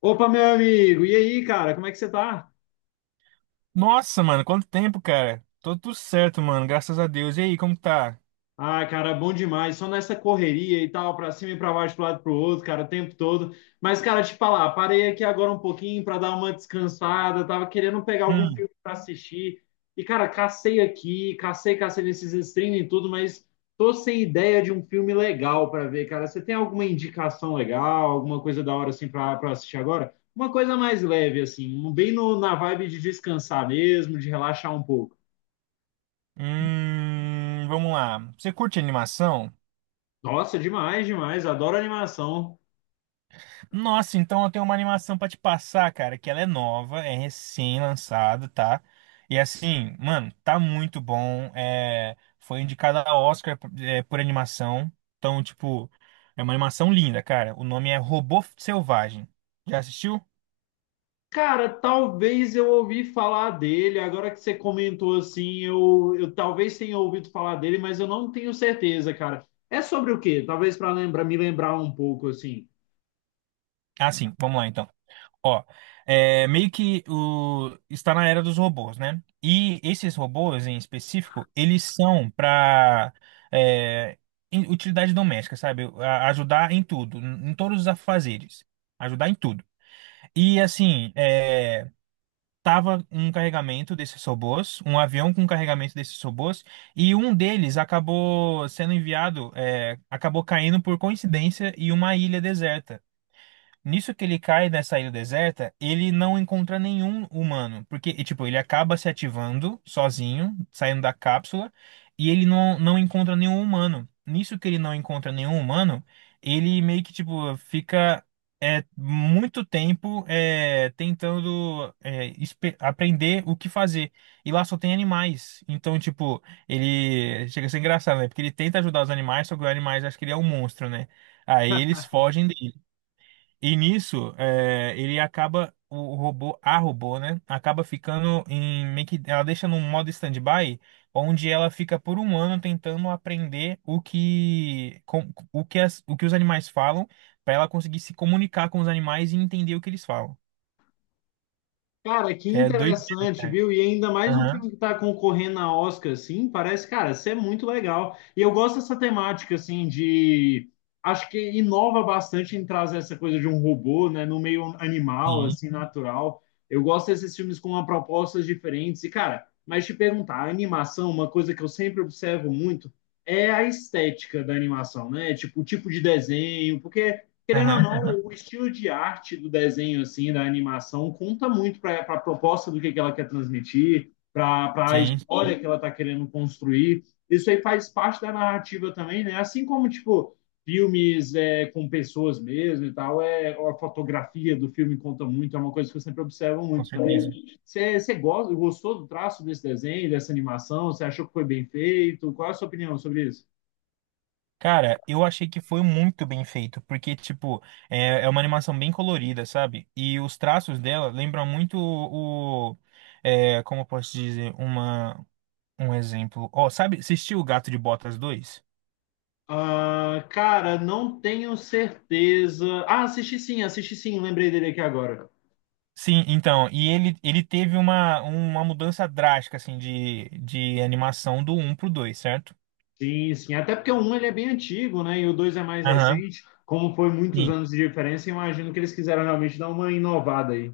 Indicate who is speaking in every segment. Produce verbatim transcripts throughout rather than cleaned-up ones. Speaker 1: Opa, meu amigo, e aí, cara, como é que você tá?
Speaker 2: Nossa, mano, quanto tempo, cara? Tô tudo certo, mano, graças a Deus. E aí, como tá?
Speaker 1: Ah, cara, bom demais, só nessa correria e tal, pra cima e pra baixo, pro lado e pro outro, cara, o tempo todo. Mas, cara, te falar, parei aqui agora um pouquinho pra dar uma descansada, tava querendo pegar algum
Speaker 2: Hum.
Speaker 1: filme pra assistir. E, cara, cacei aqui, cacei, cacei nesses streaming e tudo, mas tô sem ideia de um filme legal pra ver, cara. Você tem alguma indicação legal, alguma coisa da hora assim pra, pra assistir agora? Uma coisa mais leve, assim, um bem no, na vibe de descansar mesmo, de relaxar um pouco.
Speaker 2: Hum, vamos lá. Você curte animação?
Speaker 1: Nossa, demais, demais. Adoro animação.
Speaker 2: Nossa, então eu tenho uma animação pra te passar, cara, que ela é nova, é recém-lançada, tá? E assim, mano, tá muito bom. É, foi indicada a Oscar, por é, por animação. Então, tipo, é uma animação linda, cara. O nome é Robô Selvagem. Já assistiu?
Speaker 1: Cara, talvez eu ouvi falar dele. Agora que você comentou assim, eu, eu talvez tenha ouvido falar dele, mas eu não tenho certeza, cara. É sobre o quê? Talvez para lembrar, me lembrar um pouco assim.
Speaker 2: Ah, sim, vamos lá então. Ó, é, meio que o, está na era dos robôs, né? E esses robôs em específico, eles são para utilidade doméstica, sabe? A- ajudar em tudo, em todos os afazeres, ajudar em tudo. E assim, é, tava um carregamento desses robôs, um avião com carregamento desses robôs, e um deles acabou sendo enviado, é, acabou caindo por coincidência em uma ilha deserta. Nisso que ele cai nessa ilha deserta, ele não encontra nenhum humano, porque, e, tipo, ele acaba se ativando sozinho, saindo da cápsula, e ele não, não encontra nenhum humano. Nisso que ele não encontra nenhum humano, ele meio que, tipo, fica é, muito tempo é, tentando é, espe- aprender o que fazer. E lá só tem animais. Então, tipo, ele chega a ser engraçado, né? Porque ele tenta ajudar os animais, só que os animais acham que ele é um monstro, né? Aí eles fogem dele. E nisso, é, ele acaba, o robô, a robô, né? Acaba ficando em meio que, ela deixa num modo stand-by, onde ela fica por um ano tentando aprender o que, com- o que, as- o que os animais falam, para ela conseguir se comunicar com os animais e entender o que eles falam.
Speaker 1: Cara, que
Speaker 2: É doido, né?
Speaker 1: interessante,
Speaker 2: cara?
Speaker 1: viu? E ainda mais um
Speaker 2: Aham,
Speaker 1: filme que tá concorrendo a Oscar, assim, parece, cara, isso é muito legal. E eu gosto dessa temática, assim, de... Acho que inova bastante em trazer essa coisa de um robô, né, no meio animal,
Speaker 2: sim,
Speaker 1: assim, natural. Eu gosto desses filmes com uma propostas diferentes. E, cara, mas te perguntar, a animação, uma coisa que eu sempre observo muito, é a estética da animação, né? Tipo, o tipo de desenho, porque querendo ou
Speaker 2: aham, aham,
Speaker 1: não, o estilo de arte do desenho, assim, da animação, conta muito para a proposta do que, que ela quer transmitir, para a
Speaker 2: sim,
Speaker 1: história que ela está querendo construir. Isso aí faz parte da narrativa também, né? Assim como, tipo, filmes é, com pessoas mesmo e tal, é, a fotografia do filme conta muito, é uma coisa que eu sempre observo
Speaker 2: com
Speaker 1: muito também.
Speaker 2: certeza.
Speaker 1: Você você gosta, gostou do traço desse desenho, dessa animação? Você achou que foi bem feito? Qual é a sua opinião sobre isso?
Speaker 2: Cara, eu achei que foi muito bem feito, porque, tipo, é, é uma animação bem colorida, sabe? E os traços dela lembram muito o, o- é, como eu posso dizer, uma, um exemplo. Ó, sabe, assistiu o Gato de Botas dois?
Speaker 1: Ah, cara, não tenho certeza. Ah, assisti sim, assisti sim, lembrei dele aqui agora.
Speaker 2: Sim, então, e ele, ele teve uma, uma mudança drástica, assim, de, de animação do um pro dois, certo?
Speaker 1: Sim, sim. Até porque o um ele é bem antigo, né? E o dois é mais
Speaker 2: Aham.
Speaker 1: recente. Como foi muitos
Speaker 2: Sim.
Speaker 1: anos de diferença, imagino que eles quiseram realmente dar uma inovada aí.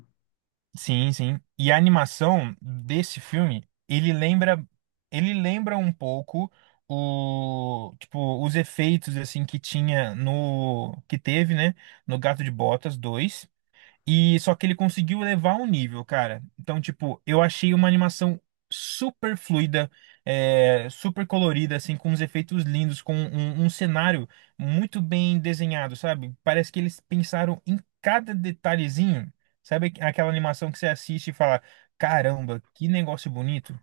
Speaker 2: Sim, sim. E a animação desse filme, ele lembra, ele lembra um pouco o, tipo, os efeitos assim que tinha no que teve, né, no Gato de Botas dois e só que ele conseguiu levar um nível, cara. Então, tipo, eu achei uma animação super fluida, é, super colorida, assim, com uns efeitos lindos, com um, um cenário muito bem desenhado, sabe? Parece que eles pensaram em cada detalhezinho. Sabe aquela animação que você assiste e fala, caramba, que negócio bonito?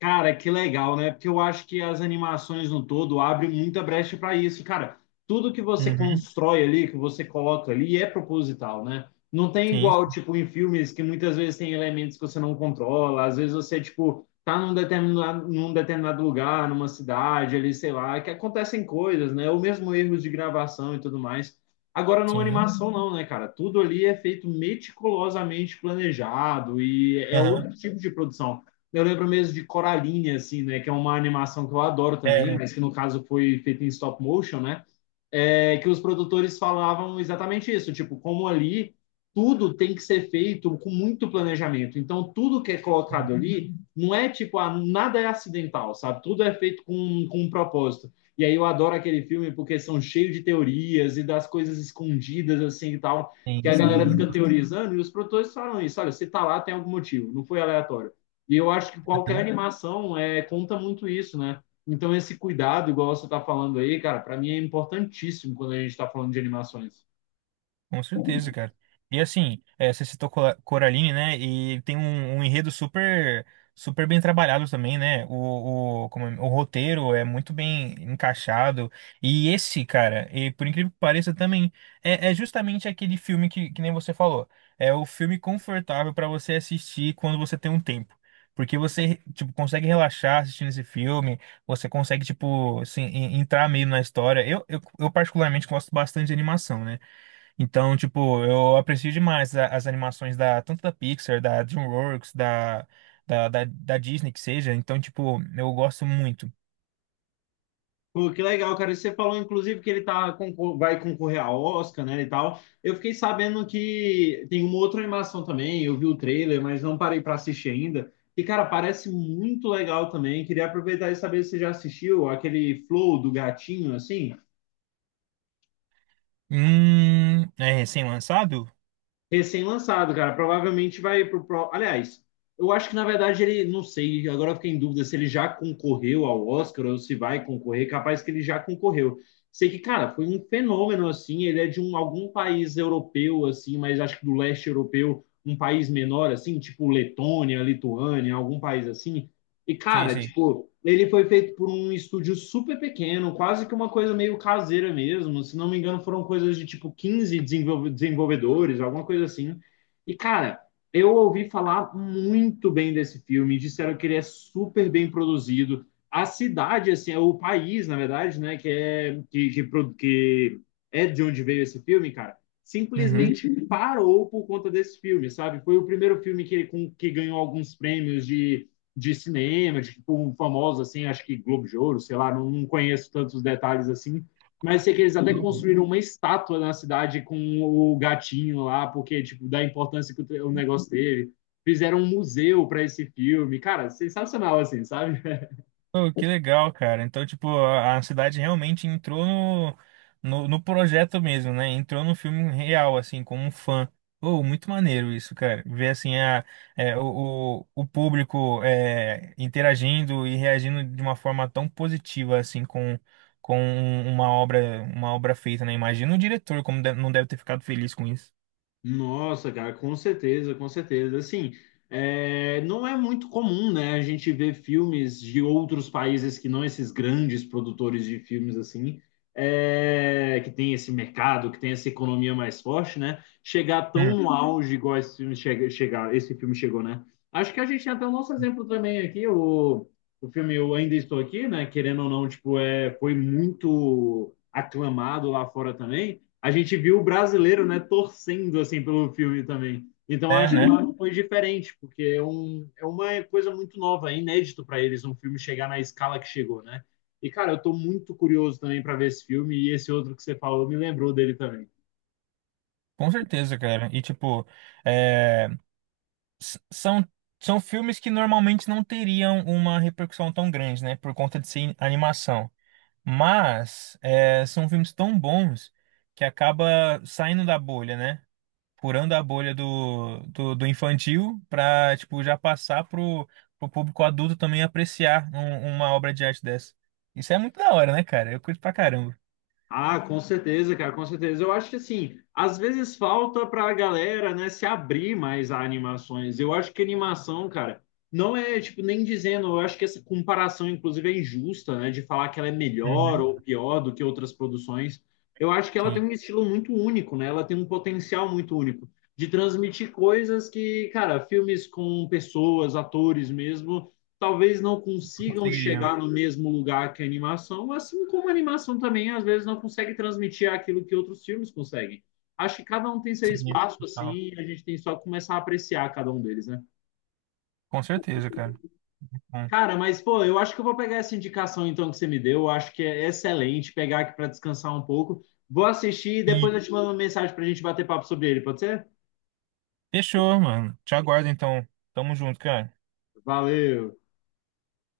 Speaker 1: Cara, que legal, né? Porque eu acho que as animações no todo abrem muita brecha para isso. Cara, tudo que você
Speaker 2: Uhum,
Speaker 1: constrói ali, que você coloca ali, é proposital, né? Não tem igual,
Speaker 2: sim,
Speaker 1: tipo, em filmes que muitas vezes tem elementos que você não controla, às vezes você, tipo, tá num determinado, num determinado lugar, numa cidade ali, sei lá, que acontecem coisas, né? Ou mesmo erros de gravação e tudo mais. Agora, não
Speaker 2: sim.
Speaker 1: animação, não, né, cara? Tudo ali é feito meticulosamente planejado e é
Speaker 2: Aham.
Speaker 1: outro tipo de produção. Eu lembro mesmo de Coraline, assim, né? Que é uma animação que eu adoro também,
Speaker 2: É,
Speaker 1: mas que no caso foi feita em stop motion, né? É, que os produtores falavam exatamente isso, tipo, como ali tudo tem que ser feito com muito planejamento. Então, tudo que é colocado ali não é tipo, ah, nada é acidental, sabe? Tudo é feito com, com um propósito. E aí eu adoro aquele filme porque são cheios de teorias e das coisas escondidas assim e tal, que
Speaker 2: sim,
Speaker 1: a galera
Speaker 2: sim.
Speaker 1: fica
Speaker 2: Nossa.
Speaker 1: teorizando e os produtores falam isso, olha, se tá lá tem algum motivo, não foi aleatório. E eu acho que qualquer animação é, conta muito isso, né? Então, esse cuidado, igual você está falando aí, cara, para mim é importantíssimo quando a gente está falando de animações.
Speaker 2: Com certeza, cara. E assim, é, você citou Cora- Coraline, né? E tem um, um enredo super, super bem trabalhado também, né? O, o, como é- o roteiro é muito bem encaixado. E esse, cara, e por incrível que pareça, também é, é justamente aquele filme que, que, nem você falou. É o filme confortável pra você assistir quando você tem um tempo. Porque você, tipo, consegue relaxar assistindo esse filme, você consegue, tipo, assim, en- entrar meio na história. Eu, eu, eu particularmente gosto bastante de animação, né? Então, tipo, eu aprecio demais a- as animações da tanto da Pixar, da DreamWorks, da, da, da, da Disney que seja. Então, tipo, eu gosto muito.
Speaker 1: Pô, que legal, cara. E você falou, inclusive, que ele tá, concor- vai concorrer a Oscar, né, e tal. Eu fiquei sabendo que tem uma outra animação também. Eu vi o trailer, mas não parei para assistir ainda. E, cara, parece muito legal também. Queria aproveitar e saber se você já assistiu aquele Flow do gatinho, assim.
Speaker 2: Hum, é recém-lançado?
Speaker 1: Recém-lançado, cara. Provavelmente vai pro, pro. Aliás, eu acho que na verdade ele, não sei, agora eu fiquei em dúvida se ele já concorreu ao Oscar ou se vai concorrer. Capaz que ele já concorreu. Sei que, cara, foi um fenômeno assim. Ele é de um, algum país europeu, assim, mas acho que do leste europeu, um país menor, assim, tipo Letônia, Lituânia, algum país assim. E,
Speaker 2: Sim,
Speaker 1: cara,
Speaker 2: sim.
Speaker 1: tipo, ele foi feito por um estúdio super pequeno, quase que uma coisa meio caseira mesmo. Se não me engano, foram coisas de tipo quinze desenvolve- desenvolvedores, alguma coisa assim. E, cara, eu ouvi falar muito bem desse filme, disseram que ele é super bem produzido. A cidade, assim, é o país, na verdade, né, que é, que, que, pro- que é de onde veio esse filme, cara,
Speaker 2: Uhum.
Speaker 1: simplesmente parou por conta desse filme, sabe? Foi o primeiro filme que, ele- com- que ganhou alguns prêmios de de cinema, de tipo, um famoso, assim, acho que Globo de Ouro, sei lá, não, não conheço tantos detalhes assim, mas sei que eles até construíram uma estátua na cidade com o gatinho lá, porque, tipo, da importância que o, negócio teve. Fizeram um museu para esse filme. Cara, sensacional, assim, sabe?
Speaker 2: Pô, que legal, cara. Então, tipo, a, a cidade realmente entrou no, no, no projeto mesmo, né? Entrou no filme real, assim, como um fã. Pô, muito maneiro isso, cara. Ver, assim, a, é, o, o, o público é, interagindo e reagindo de uma forma tão positiva, assim, com, com um, uma obra, uma obra feita, né? Imagina o diretor como de- não deve ter ficado feliz com isso.
Speaker 1: Nossa, cara, com certeza, com certeza. Assim, é, não é muito comum, né, a gente ver filmes de outros países que não esses grandes produtores de filmes, assim, é, que tem esse mercado, que tem essa economia mais forte, né, chegar
Speaker 2: Hum.
Speaker 1: tão no uhum. Auge igual esse filme chega, chegar, esse filme chegou, né? Acho que a gente tem até o nosso exemplo também aqui, o, o filme Eu Ainda Estou Aqui, né, querendo ou não, tipo, é, foi muito aclamado lá fora também, a gente viu o brasileiro, né, torcendo assim pelo filme também. Então
Speaker 2: É,
Speaker 1: acho que
Speaker 2: né?
Speaker 1: lá foi diferente, porque é, um, é uma coisa muito nova, é inédito para eles um filme chegar na escala que chegou, né? E cara, eu tô muito curioso também para ver esse filme e esse outro que você falou me lembrou dele também.
Speaker 2: Com certeza, cara. E tipo, é, s- são, são filmes que normalmente não teriam uma repercussão tão grande, né? Por conta de ser animação. Mas é, são filmes tão bons que acaba saindo da bolha, né? Furando a bolha do, do, do infantil pra, tipo, já passar pro, pro público adulto também apreciar um- uma obra de arte dessa. Isso é muito da hora, né, cara? Eu curto pra caramba.
Speaker 1: Ah, com certeza, cara, com certeza. Eu acho que assim, às vezes falta para a galera, né, se abrir mais a animações. Eu acho que animação, cara, não é tipo nem dizendo, eu acho que essa comparação inclusive é injusta, né, de falar que ela é melhor
Speaker 2: Uhum.
Speaker 1: ou pior do que outras produções. Eu acho que ela tem
Speaker 2: Sim,
Speaker 1: um estilo muito único, né? Ela tem um potencial muito único de transmitir coisas que, cara, filmes com pessoas, atores mesmo talvez não
Speaker 2: eu
Speaker 1: consigam
Speaker 2: conseguiria.
Speaker 1: chegar no mesmo lugar que a animação, assim como a animação também às vezes não consegue transmitir aquilo que outros filmes conseguem. Acho que cada um tem seu
Speaker 2: Sim,
Speaker 1: espaço
Speaker 2: total.
Speaker 1: assim, e a gente tem só que começar a apreciar cada um deles, né?
Speaker 2: Com certeza, cara. Bom.
Speaker 1: Cara, mas pô, eu acho que eu vou pegar essa indicação então que você me deu, eu acho que é excelente pegar aqui para descansar um pouco. Vou assistir e depois eu te mando uma mensagem para a gente bater papo sobre ele, pode ser?
Speaker 2: Fechou, mano. Te aguardo então. Tamo junto, cara.
Speaker 1: Valeu!